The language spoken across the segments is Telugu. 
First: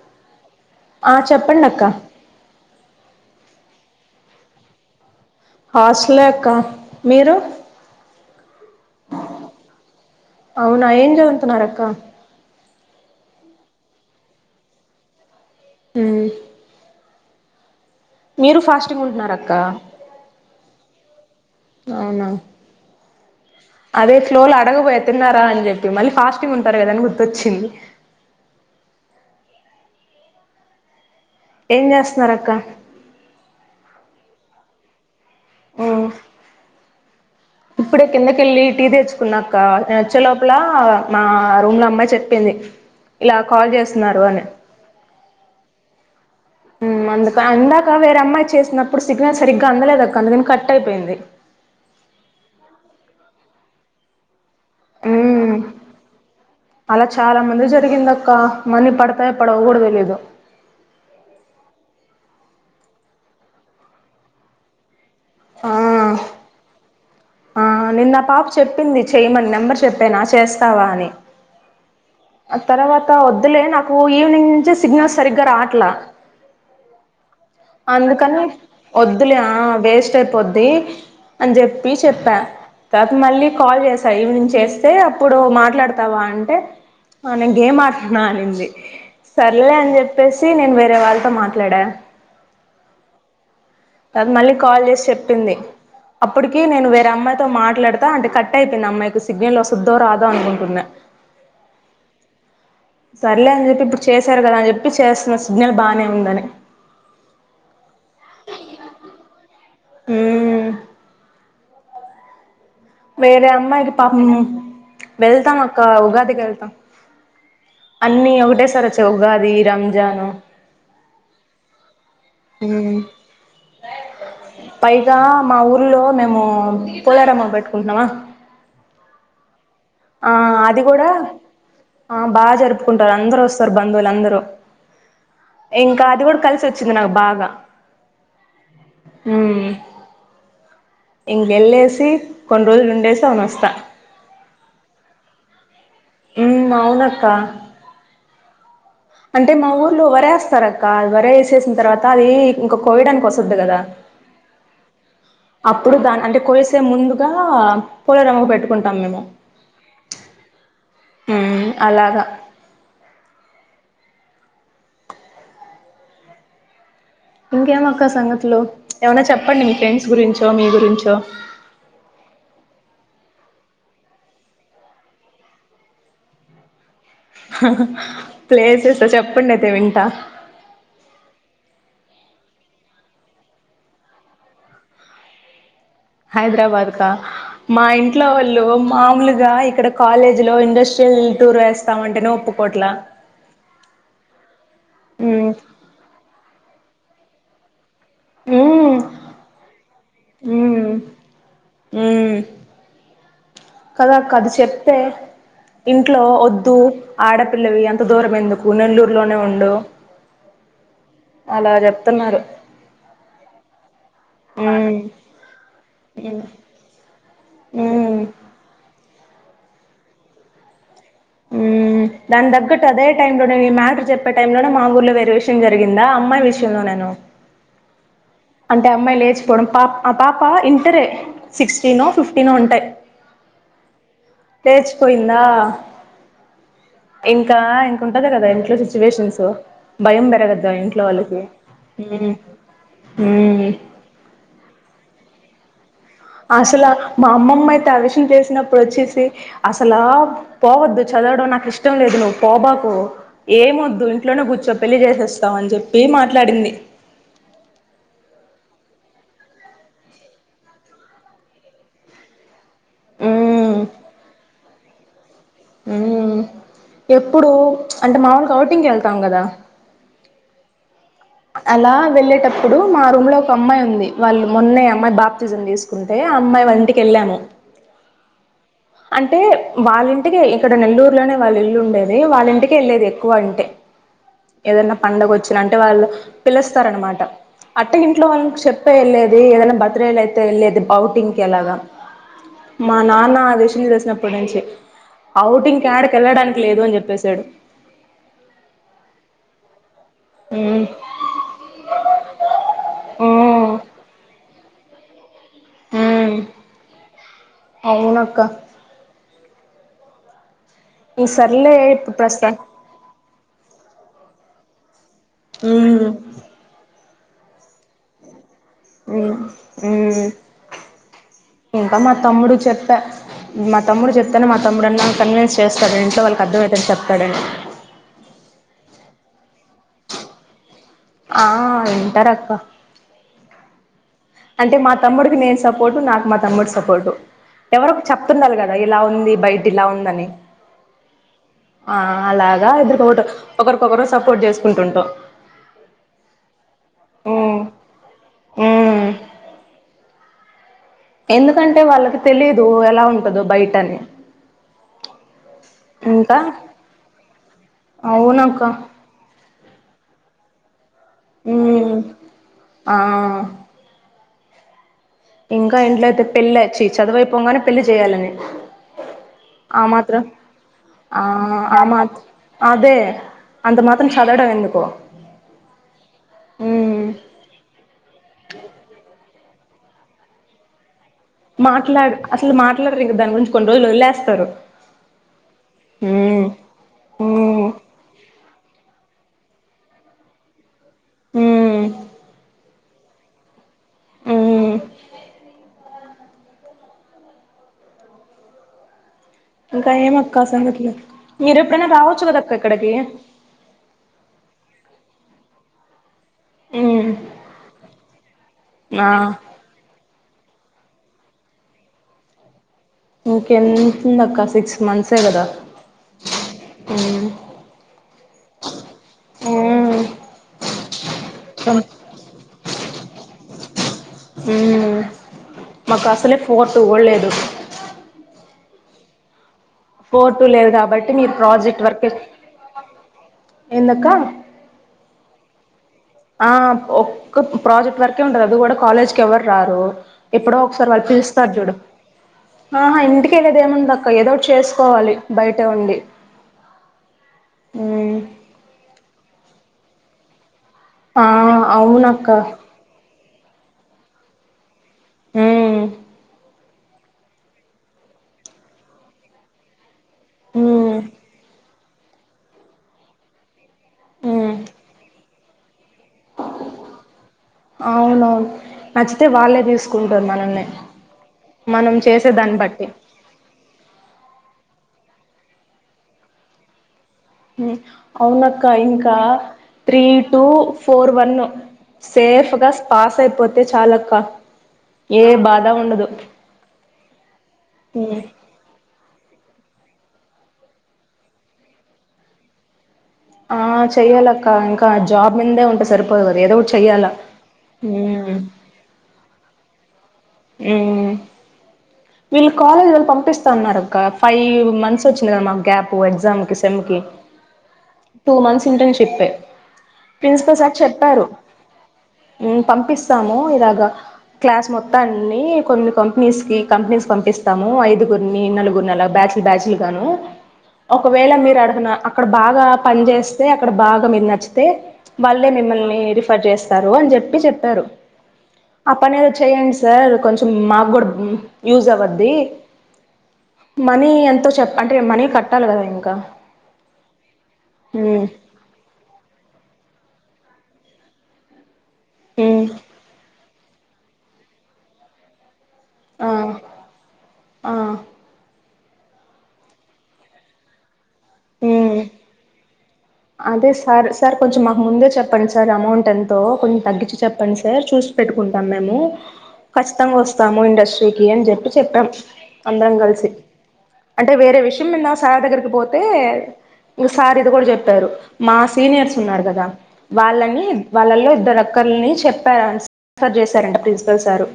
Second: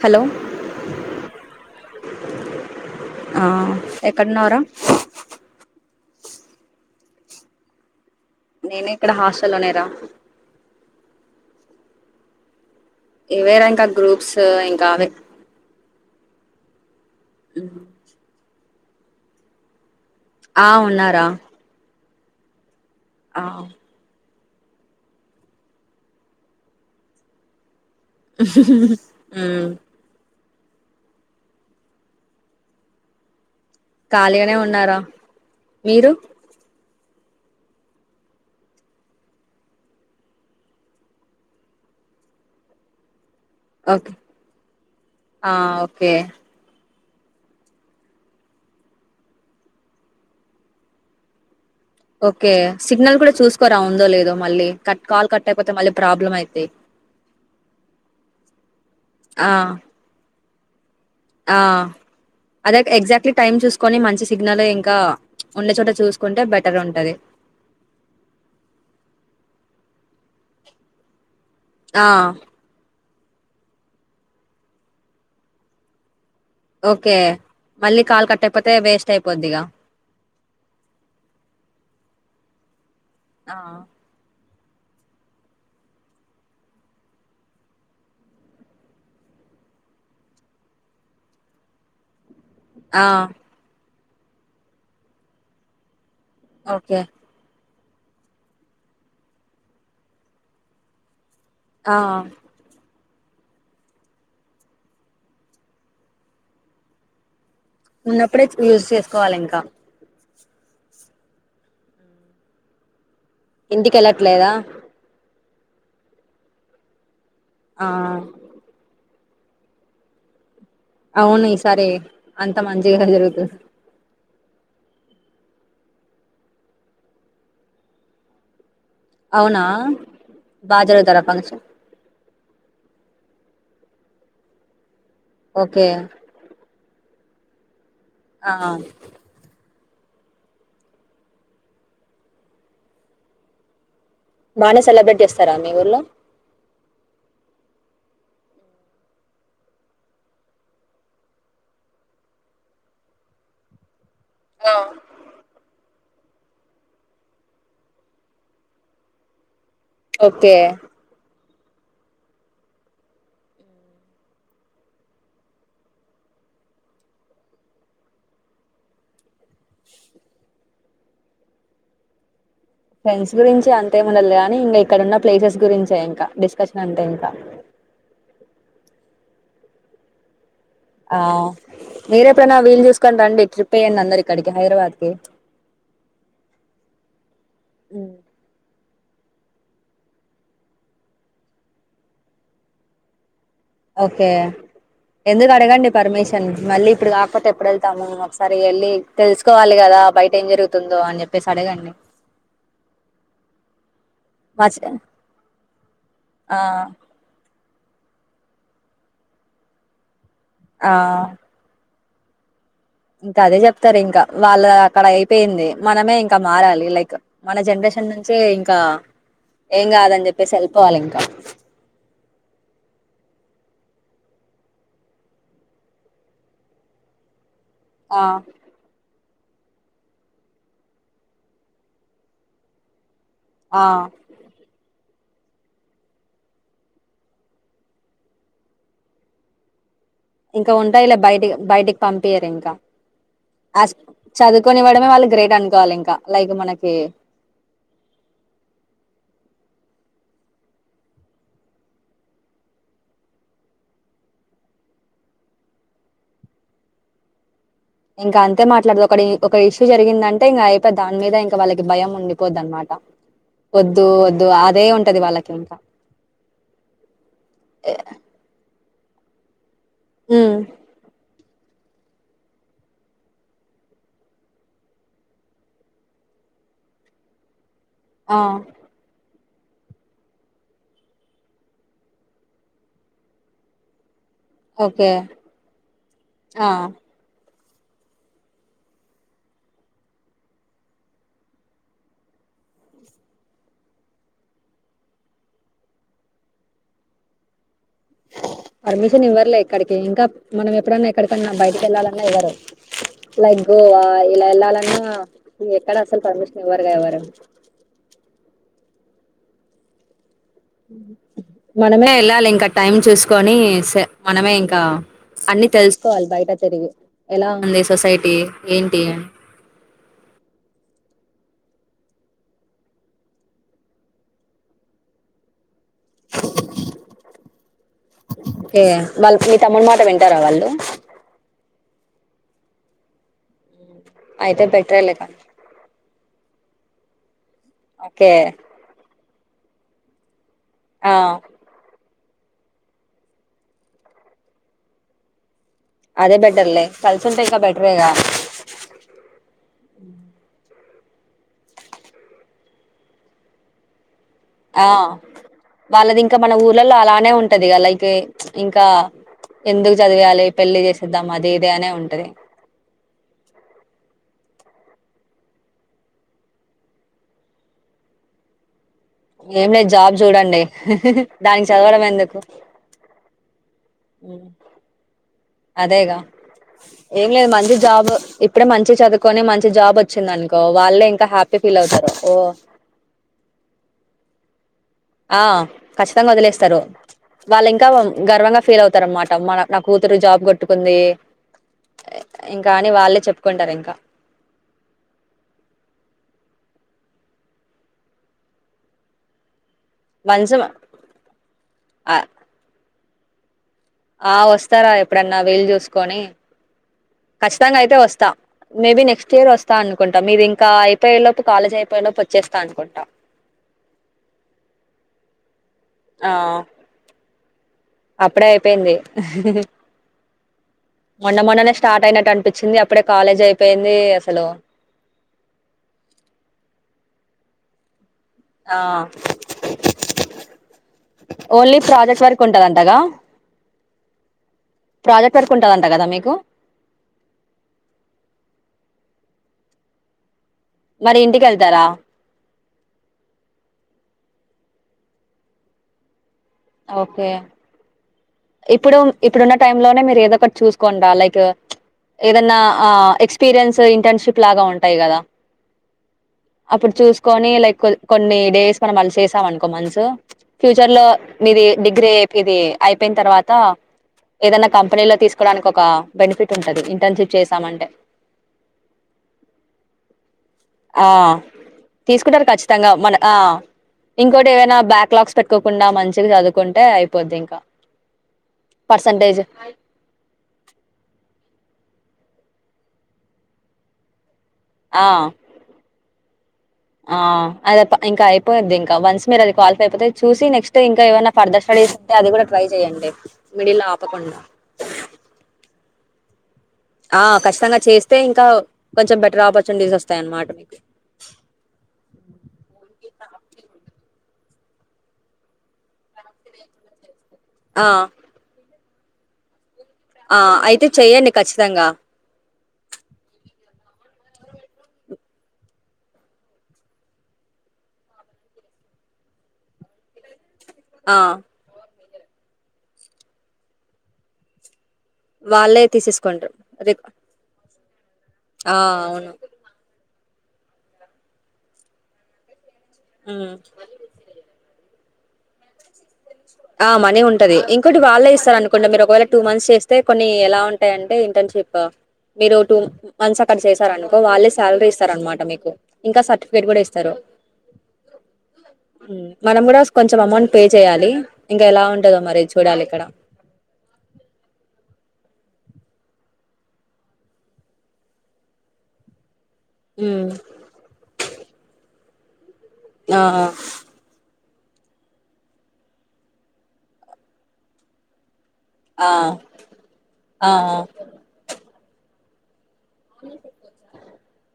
హలో ఆ చెప్పండక్క ఆ ఎక్కడున్నావ్ రా హాస్టలే అక్క మీరు నేను ఇక్కడ హాస్టల్లోనే రా తున్నర అక్క ఇవేరా ఇంకా గ్రూప్స్ ఇంకా అవె హ్మ్ మ్ మీరు ఫాస్టింగ్ ఉంటున్నరక్క ఆ ఉన్నా రా అవున ఆ ఫ్లో లో అడగబోయ తిన్నారా అని జెప్పి మళ్ళీ ఫాస్టింగ్ ఉంటారు గదా అని గుర్తొచ్చింది ఉమ్ ఎమ్ చేస్తున్నారక్క ఖాళీగానే ఉన్నారా మ్మ్ మీరు ఇప్పుడే కిందకెళ్ళి టీ తెచ్చుకున్నాక్క నేన్ వచ్చే లోపల మా రూమ్ లో అమ్మాయి చెప్పింది ఇలా కాల్ ఓకే చేస్తున్నారు అని ఆ ఓకే మ్ అందుకా ఇందాక వేరే అమ్మాయి చేసినప్పుడు సిగ్నల్ సరిగ్గా అందలేదక్క అందుకని కట్ అయిపోయింది ఓకే సిగ్నల్ కూడా చూసుకోరా ఉందో లేదో మళ్ళీ కట్ కాల్ కట్ మ్మ్ అయిపోతే మళ్ళీ ప్రాబ్లం అయిద్ది అలా చాలా మందిగ్ జరిగింది అక్క మనీ పడతాయో ఆ పడవో కూడా తెలీదు ఆ అదే ఎక్ ఎగ్జాక్ట్లీ టైమ్ చూసుకొని మంచి సిగ్నల్ ఇంకా ఆ ఉండే చోట చూసుకుంటే బెటర్ ఉంటది ఆ నిన్న ఆ పాప చెప్పింది చెయమని నెంబర్ చెప్పాను అ చేస్తావా అని ఆ త వద్దులే నాకు ఈవినింగ్ నుంచి సిగ్నల్స్ సరిగ్గా రాట్లా ఓకే మళ్ళీ కాల్ అందుకని కట్ అయిపోతే వేస్ట్ ఒద్దులే ఆ అయిపోద్దిగా వేస్ట్ అయిపోద్ది అని చెప్పి చెప్పా తరత మళ్ళీ ఆ కాల్ చేసా ఈవినింగ్ చేస్ సే అప్పుడు మాట్లాడతావా అంటే ఆ నేన్ గేమ్ ఆడుతున్న అనింది సర్లే అని జెప్పేసి నేను వేరే వాళ్ళతో మాట్లాడా ఆ తను మళ్ళీ కాల్ చేసి చెప్పింది అప్పటికి నేను ఓకే వేరే అమ్మాయితో మాట్ మాట్లాడతా అంటే కట్ అయిపోయింది అమ్మాయికు సిగ్నల్ వస్తద్దో రాదో అనుకుంటున్నా ఆ సర్లే అని చెప్పి ఇప్పుడు చేశారు కదా అని చెప్పి చేస్తున్న సిగ్నల్ బానే ఉందని ఉన్నప్పుడే యూజ్ చేసుకోవాలి ఇంకా మ్ వేరే అమ్మాయికి పాపం ఇంటికెళ్ళట్లేదా వెళ్తాం అక్క ఉగాదికి వెళ్తాం ఆ అన్ని ఒకటే సార్ వచ్చయి ఉగాది రంజాను అవును ఈ సారి అంత మంచిగా జరుగుతు పైగా మా ఊర్లో మేము పోలేరమ్మ పెట్టుకుంటునమా అవునా ఆ అది బాగా కూడా జరుగుతారా ఫంక్షన్ ఆ బా జరుపుకుం టారు అందరు వస్తారు బంధువులు అందరూ ఓకే ఇంకా అది కూడా కలిసి వచ్చింది నాకు బా గ ఆ ఉమ్ ఇంకెళ్ళేసి కొన్ రోజులు ఉండేసి అవును వస్తా బానే సెలబ్రేట్ చేస్తారా మీ ఊర్లో ఉమ్ అవునక్క అంటే మా ఊర్లో వరేస్తారు అక్క వర వేసేసిన తర్వాత అది ఇంకా కోయిడ్డానికి వసద్ది కదా అ అప్పుడు దాన్ అంటే కొలిసే ముందుగా పోలేరమ్మకి పెట్టుకుంటాం మేము ఓకే మ్ అలాగా ఇంకేమక్క సంగతులు ఎవన్న చెప్పండి మీ ఫ్రెండ్స్ గురించో మీ గురించో ఫ్రెండ్స్ గురించి అంతేం ఉండదులేగానీ ఇంకా ఇక్కడన్న ప్లేసెస్ గురించే ఇంకా డిస్కషన్ అంటె ఇంకా ప్లేసెసా చెప్పండి అయితే వింటా ఆ మీరేప్పుడన్నా వీలు చూసుకొన్ రండి ట్రిప్ ఎయ్యండి అందరు ఇక్కడికి హైదరాబాద్కి హైదరాబాద్ కా మా కి ఇంట్లో వాళ్ళు మాములుగా ఇక్కడ కాలేజీ లో ఇండస్ట్రియల్ టూర్ వేస్తామంటేనే ఒప్పుకోట్లా ఓకే మ్మ్ ఎందుకు అడగండి పర్మిషన్ మళ్ళీ ఇప్పుడు కాకపోతే ఎప్పుడ ఎల్ తాము ఒకసారి వెళ్ళి మ్మ్ తెలుసుకోవాలి కదా బయట ఏం మ్మ్ జరుగుతుందో అని చెప్పేసి అడ అడగండి కదాక్క అది మా చె చెప్తే ఇంట్లో ఆ వద్దు ఆడ పిల్లవి అంత దూరం ఎందుకు నెల్లూరులోనే ఉండు ఆ త్తున్నారు ఇంకా అదే చెప్తారు ఇంకా వాళ్ళ అక్కడ అయిపోయింది మనమే ఇంకా మ్మ్ మారాలి లైక్ మన జనరేషన్ మ్మ్ నుంచే ఇంకా ఏం కాదని చెప్పేసి వెళ్ళిపోవాలి ఇంకా ఉ దాని తగ్గట్టు అదే టైమ్ లోనే ఈ మ్యాటర్ చెప్పే టై లోనే మా ఊర్లో వేరె విషయం జరిగిందా అమ్మాయి విషయంలోనే ఆ అంటే అమ్మాయి లేచ్ డం పాప ఆ పాప ఇంటరే సిక్స్టీనో ఫిఫ్టీనో ఉంటాయి ఆ లేచిపోయిందా ఇంకా ఇంకుంటది కదా ఇంట్లో సిచ్యువేషన్స్ భయం పెరగద్దా ఇంకా ఇంట్లో ఉంటాయి లె వాళ్ళకి బయటి బయటికి ఉమ్ పంపియరు ఇంకా ఉమ్ అ చదువుకొని ఇవ్వడమే వాళ్ళు గ్రేట్ అను అసలు మా అమ్మమ్మ అయితే ఆ విషయం తెలిసినప్పుడు వచ్చేసి అసలా పోవద్దు చదవడం నాకు ఇష్టం లేదు నువ్వు పోబాకు ఏమొద్దు ఇంట్లోనే కూర్ ర్చో పెళ్లి చేసేస్తాం అని చెప్పి మాట్లాడింది ఇంకా అంతే మాట్లాడదు ఒకడి ఒక ఇష్యూ జరిగిందంటే ఇంక అయిపాయ్ దాని మీద ఇంకా వాళ్ళకి భయం ఉండిపోద్ది అనమా ట ఉమ్ వద్దు వద్దు అదే ఉంటది వాళ్ళ ఉ ఎప్పుడు అంటే మాములుగా ఔటింగ్ కి వెళ్తాం కదా ఉ అలా వెళ్ళేటప్పుడు మా రూమ్ లో ఒక అమ్మాయి ఉంది వాళ్ళు మొన్నే అమ్మాయి బాప్తిజన్ తీసుకుంటే అమ్మాయి వాళ్ళ ఇంటికెళ్ళాము ఆ అంటే వాళ్ళింటికి ఇక్కడ నెల్లూరులోనే వాళ్ళ ఇల్లు ఉండేది వాళ్ళింటికె వెళ్లేది ఎక్కువ అంటే ఏదన్నా ఓకే పండగ వచ్చిన అంటే వాళ్ళు ఆ పిలుస్తారనమాట అట్ట ఇంట్లో వాళ్ళకి చెప్పే వెళ్ళేది ఏదైనా బర్త్డేలైతే వెళ్ళేది బౌటింగ్ కి అలాగా మా నాన్న అది ఇది తెలిసినప్పటి నుంచి ఔటింగ్ యాడికి వెళ్ళడానికి లేదు అని చెప్పేసాడు పర్మిషన్ ఇవ్వర్లే ఎక్కడ్ ఇంకా మనం మ్మ్ ఎప్పుడన్నా ఎక్కడికన్నా బయటకి వెళ్ళాలన్నా ఇవ్వరు లైక్ మ్మ్ గోవా ఇలా వెళ్ళాల అ ఎక్కడ అసలు మ్మ్ పర్మిషన్ ఇవ్వరుగా ఎవరు అవునక్క ఈ సర్లే మనమే ఇప్పుడు వెళ్ళాలి ప్రస్తుతానికి ఇంకా టైం చూసుకొని స మనమే ఇంకా అన్ని మ్మ్ తెలుసుకోవాలి బయట తిరిగి ఎలా ఉంది సొసైటీ ఏంటి ఉ అని ఉ ఇంకా మా తమ్ముడు చెప్పా మా తమ్ముడు చెప్తానే మా తమ్ముడు అన్నా కన్విన్స్ చేస్తాడు ఇంట్లో వాళ్ళకి అర్థమయెతట్టు చెప్తాడని ఏ వాళ్ళకి మీ తమ్ముడు మాట వింటారా వాళ్ళు ఆ వింటారక్క అయితే అంటే మా బెటరేలే కానీ తమ్ముడికి నేను సపోర్టు నాకు మా తమ్ముడు సపోర్టు ఎవరో ఒకర్ ఓకే చెప్తుండాలి కదా ఇలా ఉంది బయట ఇలా ఉందని ఆ ఆ అలాగా ఇద్దరికొకటు ఒకరికొకరు సపోర్ట్ చేసుకుంటుంటాం అదే బెటర్లే కలిసుంటే ఇంకా ఉమ్ బెటరే గా ఉమ్ ఉ ఎందుకంటే వాళ్ళకి తెలిదు ఎలా ఉంటదో బయట అని ఆ వాళ్ళది ఇంకా మన ఊర్లలో అలానే ఉంటదిగా లైక్ ఎ అవునక్క ఇంకా ఎందుకు చదివియాలి పెళ్లి చేసేద్దాం అది ఇది అనే ఉమ్ ఉంటది ఆ ఇంకా ఇంట్లో అయితే పెళ్ళి చ్చి చదువైపోగానే పెళ్లి చేయాలని ఏం ఆ లేదు జాబ్ మాత్రం చూడండి ఆ దానికి ఆ చదవడం మాత్ ఎందుకు అదే అంత మాత్రం హ్మ్. చదవడం ఎందుకో అదేగా ఏం లేదు మంచి జాబు ఇప్పుడే మంచిగ చదు కొని మంచి జాబ్ వచ్చింది అనుకో వాళ్ళే ఇం మాట్లాడ అసలు మాట్లాడరు ఇంక దాని గురించి కొన్ని రోజులు వదిలేస్తరు ఆ ఖచ్చితంగా వదిలేస్తరు మ్మ్ వాళ్ళు ఇంకా గర్వంగా ఫీల్ అవుతారు అన్నమ మన నా కూతురు జాబ్ కొట్టుకుంది మ్మ్ ఇంకా అని వాళ్ళే చెప్పుకుంటారు ఇంకా ఉమ్ ఇంకా ఏమక్క వన్స్ సంగతులు మీరు ఎప్పుడైనా ఆ రావచ్చు కదా అక్క ఇక్కడికి ఆ వస్తారా ఎప్పుడన్నా వీలు చూసుకొని మ్మ్ ఖచ్చితంగా అయితే వస్తా మేబి ఆ నెక్స్ట్ ఇయర్ వస్తా అనుకుంటా మీరు ఇం క అయిపోయే లోపు కాలేజ్ అయిపోయేలోపు వచ్చేస్తానుకోం ఇంకెంతుంది అక్క సిక్స్ మంత్సే కదా ఆ అవును అప్పుడే అయిపోయింది మొన్న మొన్ననే స్టార్ట్ అయినట్టు అనిపించింది అప్పుడే కాలేజ్ అయిపోయింది అసలు ఉమ్ మాకు అసలే ఫోర్తుకూడ లేదు ఆ ఫోర్టు లేదు కాబట్టి మీరు ప్రాజెక్ట్ వర్క్ ఎందక్కా ప్రాజెక్ట్ వర్కుటందం ఆ ఒక్క ప్రాజెక్ట్ వర్కే ఉంటది అది కూడా కాలేజ్కి ఎవ్వరు రారు ఎప్పుడో ఒకసారి వాళ్లు మరి పిలుస్తరు చూడు ఇంటికెళ్తారా ఆహా ఇంటికెళ్ళేది ఏముందక్క ఏదోకటి చేసుకోవాలి బయటే ఉండి ఓకే ఉమ్ ఇప్పుడు ఇప్పుడున్న టైమ్ లోనే మీరు ఏదో ఒకటి చూసుకోండి రా ఆ లైక్ అవునక్క ఏదనా అ ఎక్స్ పిరియన్స్ ఇంటర్న్షిప్ లాగా ఉంటాయి కదా ఉమ్ అప్పుడు చూసుకొని లైక్ కొన్ని డేస్ అలా మనం అళ్ళ చేసామనుకొన్నిమంత్స్ ఫ్యూచర్ ఉమ్ లో మీది డిగ్రీ ఏది ఇది అయిపోయిన తర్వాత ఉమ్ ఏదైనా కంపెనీలో తీసుకోవడానికి ఒక బెనిఫిట్ ఉంటది ఇంటెన్షిప్ చేస్ అవునవును నచ్చితే వాళ్ళే తీసుకుంటరు మనల్నే ఆ తీసుకుంటరు బట్టి ఖచ్చితంగా మన ఆ ఇంకో టి ఏదైనా బ్యాక్లాస్ పెట్కోకుండా మంచిగా చదువుకుంటే ఆయ్ ఉమ్ అవునక్క ఇంకా percentage three two four one సేఫ్గా పాస్ అయిపోతే చాలక్క ఏ ఆ బాధ ఉండదు ఆ అదత ఉమ్ ఇంకా అయిపోయిద్ది ఇంకా వన్స్ మీరు అది క్వాలిఫై అయితే చూసి నెక్స్ట్ ఇంకా ఏమన ఫర్థెర్ స్టడీస్ ఉంటే అది కూడా ట్రై చేయండి ఆ మిడిల్ ఆపకుండా చెయ్యాలక్క ఇంకా జాబ్ మీందే ఉంటే సరిపోదు కదా ఏదో ఒక ఆ ఖచ్చితంగా చేస్తే ఇంకా కొంచెం బెటర్ ఆపర్చునిటీస్ వస్త ఉమ్ వీళ్ళు కాలేజోళ్ళు పంపిస్ తంన్నారు అక్క ఫైవ్ మంత్స్ వచ్చింది కదా మాకు గ్యాప్ ఎగ్జామ్ కి సెమ్ కి ఆ టూ మంత్స్ ఇంటర్నషిప్పే ఆ ప్రిన్సిపల్ సార్ అయితే చెప్పారు చెయ్యండి ఖచ్చితంగా ఉమ్ పంపిస్తాము ఇలాగా క్లాస్ మొ త్తాన్ని కొన్ని కంపెనీస్ కి కంపెనీస్ క పంపిస్తాము ఐదుగురిని నాలుగురిని అలా బ్యాచ్లు బ్యాచ్లు గా హలో ఆ ఒకవేళ మీరు అడుగన అక్కడ బాగా పని చేస్తే అక్కడ బాగా మీరు నచ్చితే వాళ్ళే మిమ్మల్ని రిఫర్ తీసేసుకుంటారు చేస్తారు రిక్- అని చెప్పి చెప్పారు ఆ పని ఏదో చెయండి సార్ కొంచం మాక్ కూడా యూజెస్ అవద్ది ఉమ్. మాని ఎంతో చెప్ అంటే మనీ కట్టాలి కదా ఇంకా ఆ మనీ ఉంటది ఇంకోటి మ్మ్ వాళ్ళే ఇస్తారు అనుకోంట మీరు ఒకవేళ టూ మంత్స్ చేస్తే కొన్ని ఎలా ఉంటాయంటే ఇంటర్న్షిప్ మీరు మ్మ్ టూ మాన్స్ అక్కడ చేశారనుకో వాళ్ళే శాలరీ ఇస్తార అనమాట మీకు ఇంకా ఆ సర్టిఫికేట్ కూడా ఇస్తారు ఆ మనం కూడా కొంచెం అమౌంట్ పే చేయాలి ఇంకా ఎలా మ్మ్ ఉంటదో మరి చూడాలి ఇక్కడ అదే సార్ సార్ కొంచెం మాకు ముందే చెప్పండి సార్ అమౌంట్ ఎంతో కొం తగ్గించి చెప్పండి సార్ చూసి పెట్టుకుంటాం మేము ఖచ్చితంగా హ్మ్. వస్తాము ఇండస్ట్రీకి అని చెప్పి చెప్పాం అందరం ఆ కలిసి ఆ అంటే వేరే వి విషన్ మీద సార్ దగ్గరికి పోతే ఇంక సార్ ఇది కూడా చెప్పారు మా ఆ సీనియర్స్ ఉన్నారు కదా ఆ! ఆ! వాళ్ళని వాళ్ళలో ఇద్దరుక్కలని చెప్పారు రెఫెర్ చేశారంటా ప్రిన్సిపల్ సారు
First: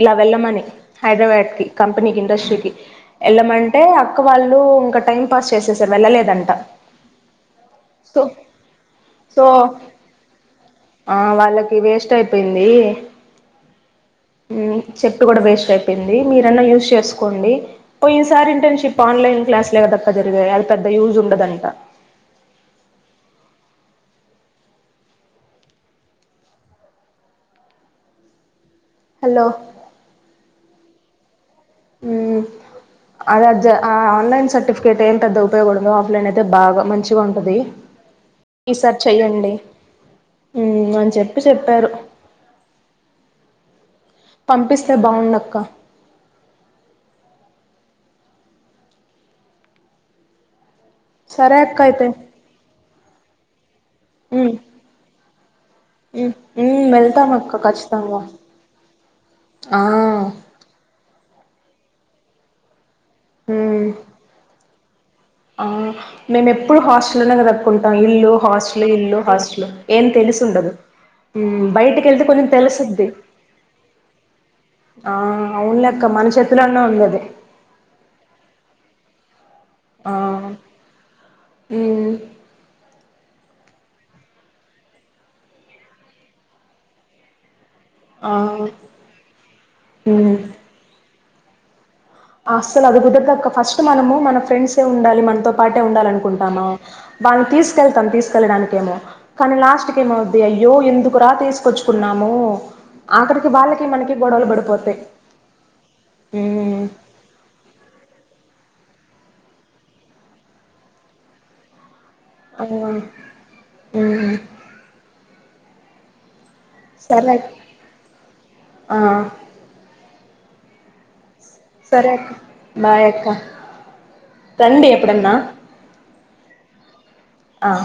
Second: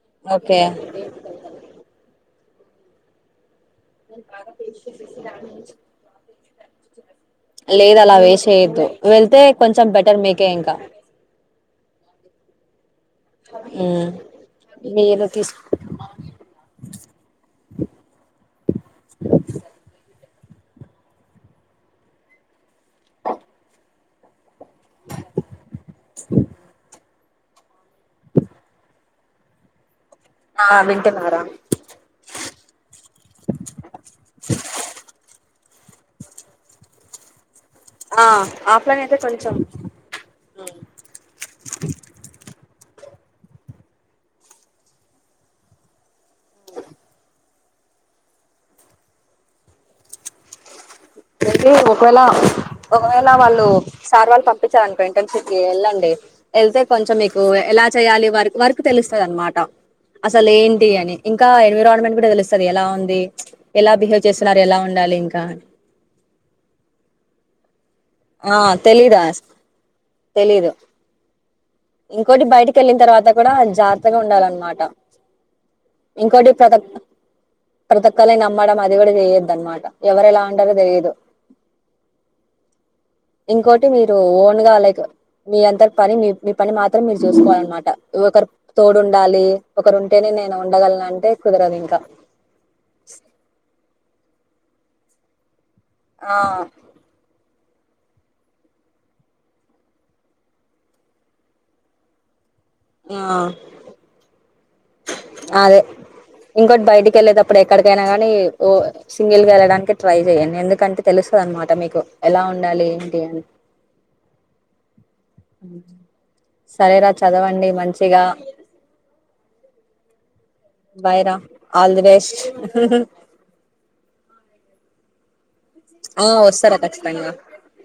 ఇలా ఓకే వెళ్ళమని హైదరాబాద్ కి కంపెనీకి ఇండస్ట్రీ వెళ్ళమంటే అక్క వాళ్ళు ఇంకా టైం పాస్ చేసేసారు వెళ్ళలేదంట లేదు అలా సో వేస్ట్ చెయ్యొద్దు వెళ్తే సో కొంచెం బెటర్ మీకే ఇంకా ఆ వాళ్ళకి వేస్ట్ అయిపోయింది ఉమ్ మ్ చెప్పు కూడా వేస్ట్ అయిపోయింది. మీరన్నా యూజ్ చేసుకోండి పో ఈసారి ఇంటర్న్షిప్ ఆన్లైన్ క్లాస్ లే జరిగాయి అది పెద్ద యూజ్ ఉండదంట హలో ఆ వింటన్నారా మ్ అదే జ ఆ ఆన్లైన్ సర్టిఫికేట్ ఏం పెద్ద ఉపయోగ ఉందో ఆఫ్లైన్ అయితే బాగా మంచిగా ఉంటది ఆ ఓఫ్ఫ్లిన్ అయితే కొంచం ఉ అని చెప్పి చెప్పారు పంపిస్తే బాగుండక్క సరే ఏంటి అక్క అయితే ఒకవేళ ఒకవేళ వాళ్ళు సార్ వాళ్ళు మ్మ్ పంపించారునుకో ఇంటర్న్షిప్ కి వెళ్ళండి మ్మ్ వెళ్తే మ్మ్ కొంచెం వెళ్తాం మీకు అక్క ఎలా ఖచ్చితంగా చేయాలి వ వర్క్ తె తేలుస్తు అనమాట ఆ అసల్ ఏంటి అని ఇంకా ఎన్విరాన్మెంట్ కూడా తెలుస్తుంది ఎలా ఉంది మ్మ్ ఎలా బిహేవ్ చేస్తున్నారు ఎలా ఉండాలి ఇంకా ఆ మేము ఎప్పుడు హాస్టల్ లోనే కాదక్కా ఉన్ ఇల్లు ఆ హాస్టల్ ఇల్లు తెలీదా హాస్టల్ ఏం తెలిసు ఉండదు తెలీదు బయటి వేళ్తే ఇంకోటి కొంచెం బయటికి వెళ్ళిన తెలుస్తుద్ది తర్వాత కూడా జాగ్రత్తగా ఉండాలన్నమాట ఆ ఆవును అక్క మన చేతిలోనే ఉంది ది ప్రతోక్లని నమ్మడం అదికూడా చెయద్దన్నమాట ఆ ఎవరు ఎలా ఉంటారో తెలిదు మ్మ్ ఇంకోటి మీరు ఓన్ గా లైక్ మీ అంతటి పని మీ మీ పని మాత్రం మీరు చూసుకోవాలిన్నమాట ఆ ఒకరు తోడుండాలి ఒకరు ఉంటేనే హ్మ్ నేను ఉండగలను అంటే కుదరదు ఇంకా అస్సలు అది కుదరాదు అక్క ఫస్ట్ మనము మన ఫ్రెండ్స్సే ఉండాలి మనతో పాటే ఆ ఉండాలనుకుంటాను వాళ్ళని తీస్ తీసుకెళ్తాం తీసుకెళ్ళడానికి ఏమో కానీ లాస్ట్ కి ఏమవుద్ది అయ్యో ఎందుకురా తీసుకొచ్చుకున్నాము ఆ ఆఖరికి వాళ్ళకి మనకి గొడవలు పడిపోతాయి అదే, ఇంకోటి హ్మ్ బయటికి వెళ్ళలేదప్ ఇప్పుడు ఎక్కడికైనా కాని ఓ సింగిల్ గా వెళ్ళడానికె ట్రై చెయండి ఎందుకంటే తెలుస్తుంది అనమాట మీకు ఎలా ఉండాలి అవును ఏంటి అని హ్మ్ సరే రా చదవండి మంచిగా ఆ బాయ్ రా ఆల్ ది సరే అక్క బెస్ట్ బాయ్ అక్క రండి ఎప్పుడన్నా ఆ వొస్తారా ఖచ్చితంగా ఆ